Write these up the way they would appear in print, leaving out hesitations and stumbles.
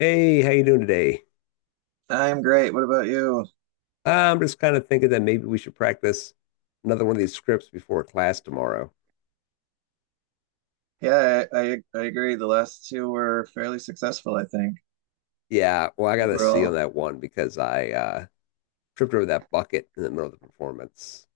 Hey, how you doing today? I'm great. What about you? I'm just kind of thinking that maybe we should practice another one of these scripts before class tomorrow. Yeah, I agree. The last two were fairly successful, I think, Yeah, well, I got a C on overall. that one because I tripped over that bucket in the middle of the performance.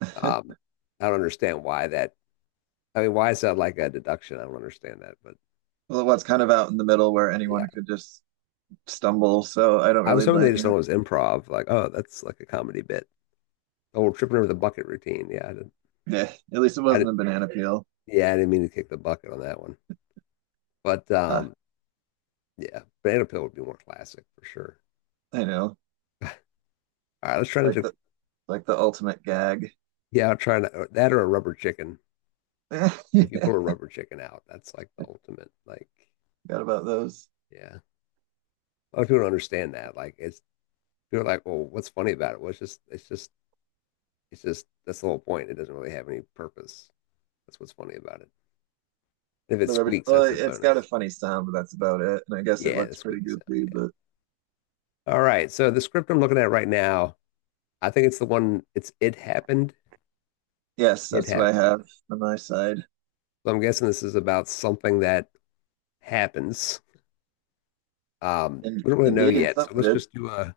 Um, I don't understand why that. I mean, why is that like a deduction? I don't understand that. But Well, what's kind of out in the middle where yeah, anyone could just stumble, so I don't I was really hoping they blame just you. thought it was improv. Like, oh, that's like a comedy bit. Oh, we're tripping over the bucket routine. Yeah, I didn't. Yeah, at least it I wasn't didn't. a banana peel. Yeah, I didn't mean to kick the bucket on that one. But Huh, yeah, banana peel would be more classic for sure. I know. All right, let's try It's to do. Like the ultimate gag. Yeah, I'll try to that or a rubber chicken. If you Yeah, pull a rubber chicken out, that's like the ultimate. Like, forgot about those. yeah, a lot of people don't understand that. Like, it's people are like, well, what's funny about it? Well, it's just that's the whole point. It doesn't really have any purpose. That's what's funny about it. If it The rubber. squeaks, Well, that's a it's got a bonus. funny sound, but that's about it. And I guess it Yeah, the looks pretty squeaky sound. goofy, Yeah. but All right. So the script I'm looking at right now, I think it's the one. It's it happened. yes, It that's what I happened. have on my side. So I'm guessing this is about something that happens. And We don't really know indeed, yet. So something let's did. just do a.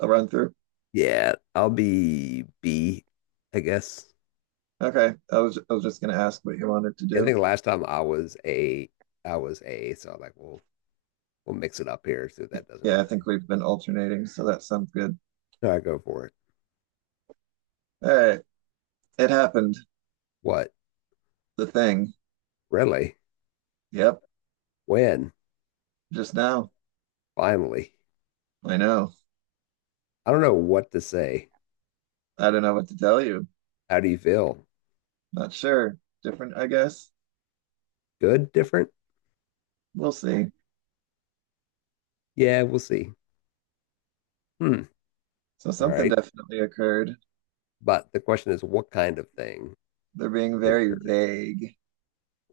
I'll run through. Yeah, I'll be B, I guess. Okay, I was just gonna ask what you wanted to I do. think last time I was A, so I'm like, well, we'll mix it up here, see if that does Yeah, I anything. think we've been alternating, so that sounds good. So I go for it. All right, it happened. What? The thing. Really? Yep, When? just now. Finally. I know. I don't know what to say. I don't know what to tell you. How do you feel? Not sure. Different, I guess. Good? Different? We'll see. Yeah, we'll see. Hmm. So All something right. definitely occurred. But the question is, what kind of thing? They're being very Encourage. vague.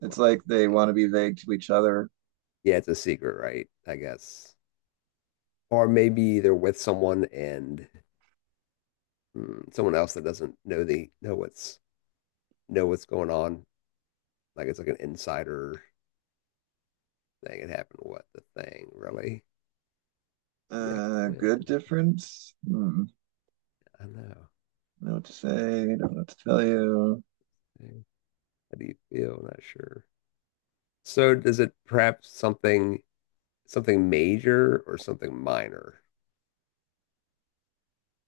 It's What the like they want thing? to be vague to each other. Yeah, it's a secret, right? I guess. Or maybe they're with someone and someone else that doesn't know the know what's going on. Like it's like an insider thing. It happened. What the thing really? Yep. Good When difference? Hmm. I know. Don't know what to say. Don't know what to tell you. Okay. How do you feel? Not sure. So does it perhaps something major or something minor?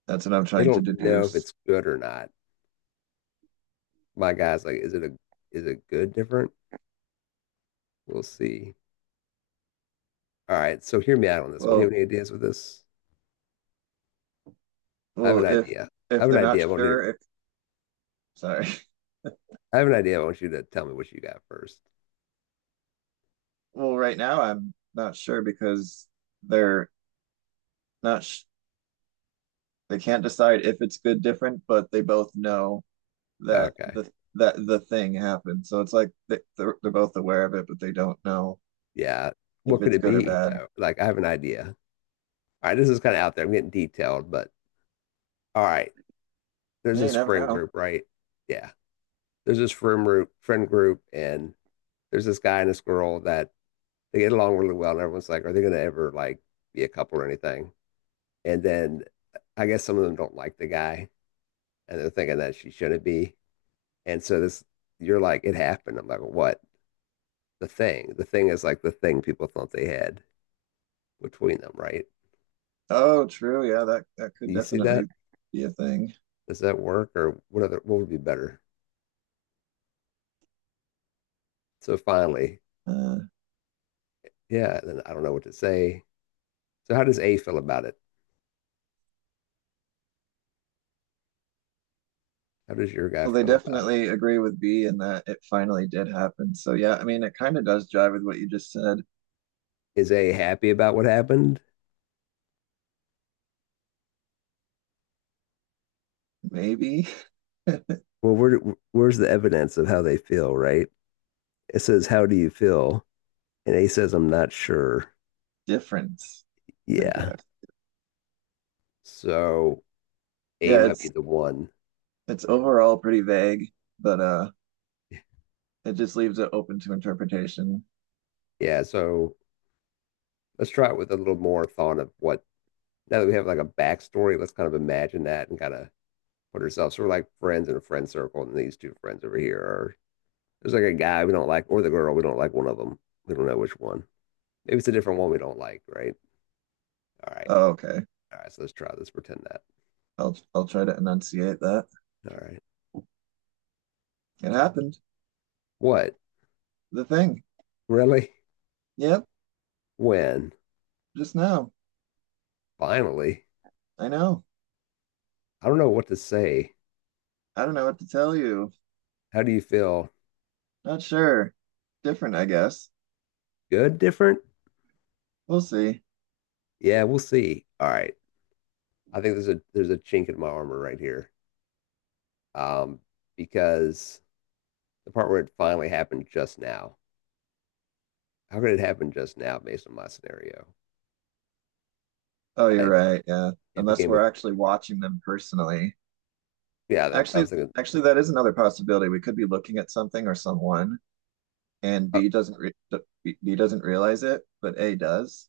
That's what I'm They trying to don't know if deduce. it's good or not. My guy's like, is it good different? We'll see. All right. So hear me out on this one. Do you Well, have any ideas with this? I have well, an if idea. I if have an they're not idea. I want you. sure. Sorry. I have an idea. I want you to tell me what you got first. Well, right now I'm not sure because they're not sh they can't decide if it's good different, but they both know Okay. That the thing happened. So it's like they're both aware of it, but they don't know Yeah. if What could it's it good or be bad. though? Like I have an idea. All right, this is kind of out there. I'm getting detailed, but all right. There's Yeah, you this never friend know. group, right? Yeah. There's this friend group, and there's this guy and this girl that they get along really well, and everyone's like, are they gonna ever like be a couple or anything? And then I guess some of them don't like the guy, and they're thinking that she shouldn't be. And so this, you're like, it happened. I'm like, what? The thing. The thing is like the thing people thought they had between them, right? Oh, true. Yeah, that Do could you see definitely that? be a thing. Does that work or what other what would be better? So finally, Uh, yeah, then I don't know what to say. So how does A feel about it? How does your guy well, they feel about it? definitely agree with B in that it finally did happen. So yeah, I mean, it kind of does jive with what you just said. Is A happy about what happened? Maybe. Well, where, where's the evidence of how they feel, right? It says, "How do you feel?" And A says, "I'm not sure." Difference, I Yeah. guess. So A Yeah, might be the one. it's overall pretty vague, but it just leaves it open to interpretation. Yeah, so let's try it with a little more thought of what now that we have like a backstory, let's kind of imagine that and kind of put ourselves. So we're like friends in a friend circle, and these two friends over here are. There's like a guy we don't like, or the girl we don't like. One of them we don't know which one. Maybe it's a different one we don't like, right? All right, Oh, okay. all right. So let's try this. Pretend that. I'll try to enunciate that. All right. It happened. What? The thing. Really? Yep, When? just now. Finally? I know. I don't know what to say. I don't know what to tell you. How do you feel? Not sure. Different, I guess. Good? Different? We'll see. Yeah, we'll see. All right. I think there's a chink in my armor right here. Um, because the part where it finally happened just now. How could it happen just now based on my scenario? Oh, you're I, right. Yeah. it Unless became a we're actually watching them personally. yeah. I Actually, was thinking. actually that is another possibility. We could be looking at something or someone and Oh, B doesn't realize it, but A does.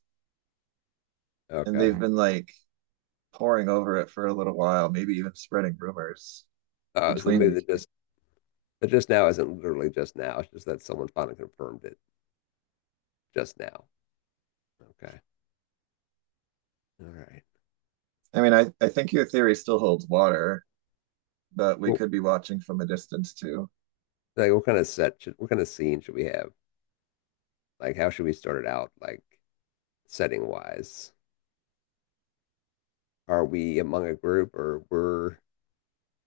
And okay. they've been like poring over it for a little while, maybe even spreading rumors So the between the movie two. That just now isn't literally just now. It's just that someone finally confirmed it just now. Okay. All right. I mean, I think your theory still holds water, but we Well, could be watching from a distance too. like, what kind of set should, what kind of scene should we have? Like, how should we start it out? Like, setting wise, are we among a group or we're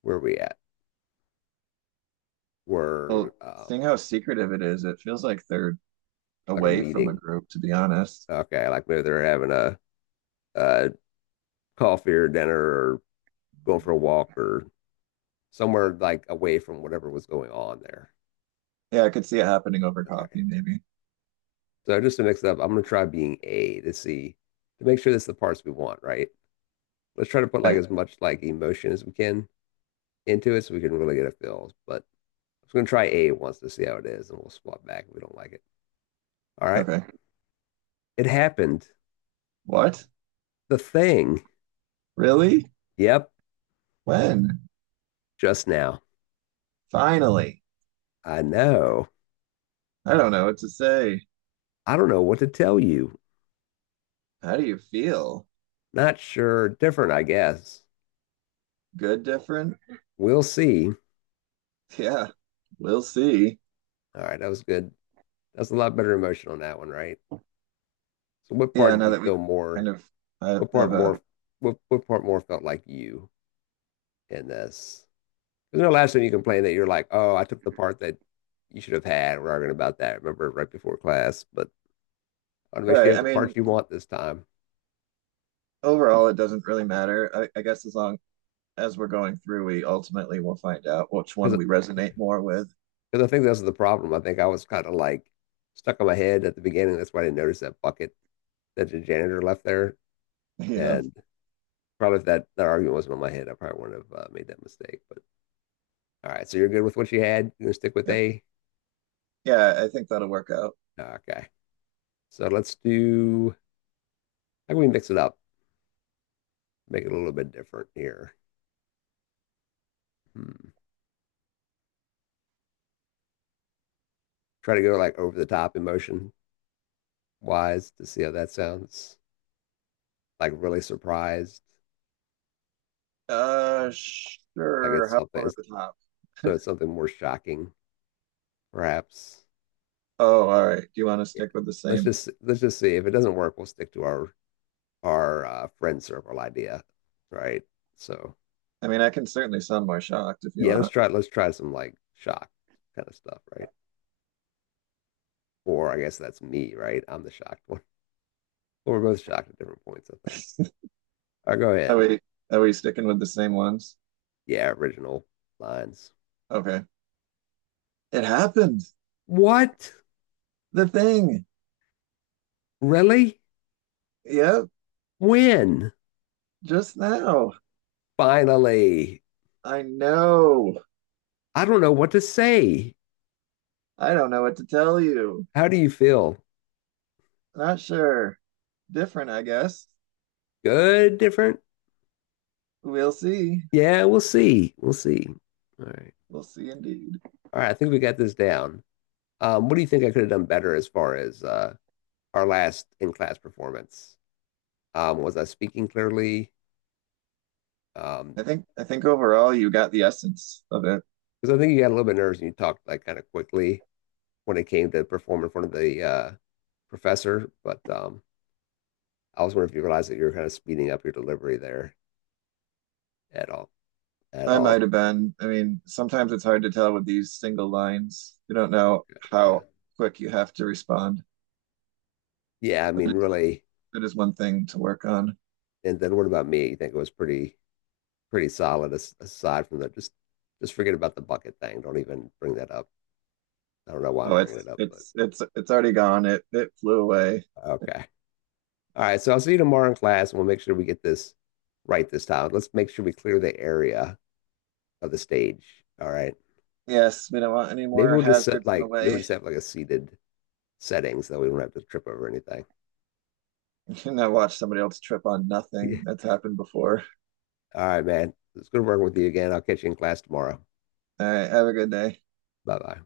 where are we at? We're Well, seeing how secretive it is, it feels like they're like a away from a meeting. group, to be honest. Okay, like maybe they're having a uh coffee or dinner or going for a walk or somewhere like away from whatever was going on there. Yeah, I could see it happening over All right. coffee, maybe. So just to mix it up, I'm gonna try being A to see to make sure that's the parts we want, right? Let's try to put like Right? as much like emotion as we can into it so we can really get a feel. But I'm just gonna try A once to see how it is, and we'll swap back if we don't like it. All right. Okay. It happened. What? The thing. Really? Yep, When? just now. Finally. I know. I don't know what to say. I don't know what to tell you. How do you feel? Not sure. Different, I guess. Good, different? We'll see. Yeah, we'll see. All right, that was good. That's a lot better emotion on that one, right? So what part Yeah, did now you that we feel more. kind of What part have more? a What part more felt like you in this? There's no last time you complained that you're like, oh, I took the part that you should have had. We're arguing about that. I remember right before class, but I want to make sure you Right. have I the part mean, you want this time overall, it doesn't really matter. I guess as long as we're going through, we ultimately will find out which one because we resonate more with. I think that's the problem. I think I was kind of like stuck on my head at the beginning. That's why I didn't notice that bucket that the janitor left there. Yeah. And probably if that, that argument wasn't on my head, I probably wouldn't have made that mistake. But all right, so you're good with what you had. You're gonna stick with It- A. yeah, I think that'll work out. Nah, okay, so let's do. How can we mix it up? Make it a little bit different here. Hmm. Try to go like over the top emotion wise to see how that sounds. Like really surprised. Like Sure. it's How something. over It's, the top? so it's something more shocking, perhaps. Oh, all right. Do you want to Yeah. stick with the Let's same? just let's just see if it doesn't work. We'll stick to our friend circle idea, right? So I mean, I can certainly sound more shocked if you yeah, let's want. try let's try some like shock kind of stuff, right? Or I guess that's me, right? I'm the shocked one. Well, we're both shocked at different points, I think. All right, go Are ahead. we are we sticking with the same ones? Yeah, original lines. Okay. It happened. What? The thing. Really? Yep, When? just now. Finally. I know. I don't know what to say. I don't know what to tell you. How do you feel? Not sure. Different, I guess. Good? Different? We'll see. Yeah, we'll see. We'll see. All right. We'll see indeed. All right. I think we got this down. What do you think I could have done better as far as our last in class performance? Was I speaking clearly? Um, I think overall you got the essence of it. because I think you got a little bit nervous and you talked like kind of quickly when it came to perform in front of the professor. But I was wondering if you realized that you were kind of speeding up your delivery there at all. at I all. might have been. I mean, sometimes it's hard to tell with these single lines. You don't know Yeah. how quick you have to respond. Yeah. I mean, That is, really. that is one thing to work on. And then what about me? You think it was pretty, pretty solid as, aside from that? Just forget about the bucket thing. Don't even bring that up. I don't know why I'm Oh, bringing it up, but it's already gone. It flew away. okay. All right. So I'll see you tomorrow in class and we'll make sure we get this right this time. Let's make sure we clear the area of the stage. All right. Yes, we don't want any Maybe more we'll just set hazards in the like, maybe we'll way. just have like a seated setting so that we don't have to trip over anything. And I watched somebody else trip on Yeah. nothing. That's happened before. All right, man. It's good working with you again. I'll catch you in class tomorrow. All right, have a good day. Bye bye.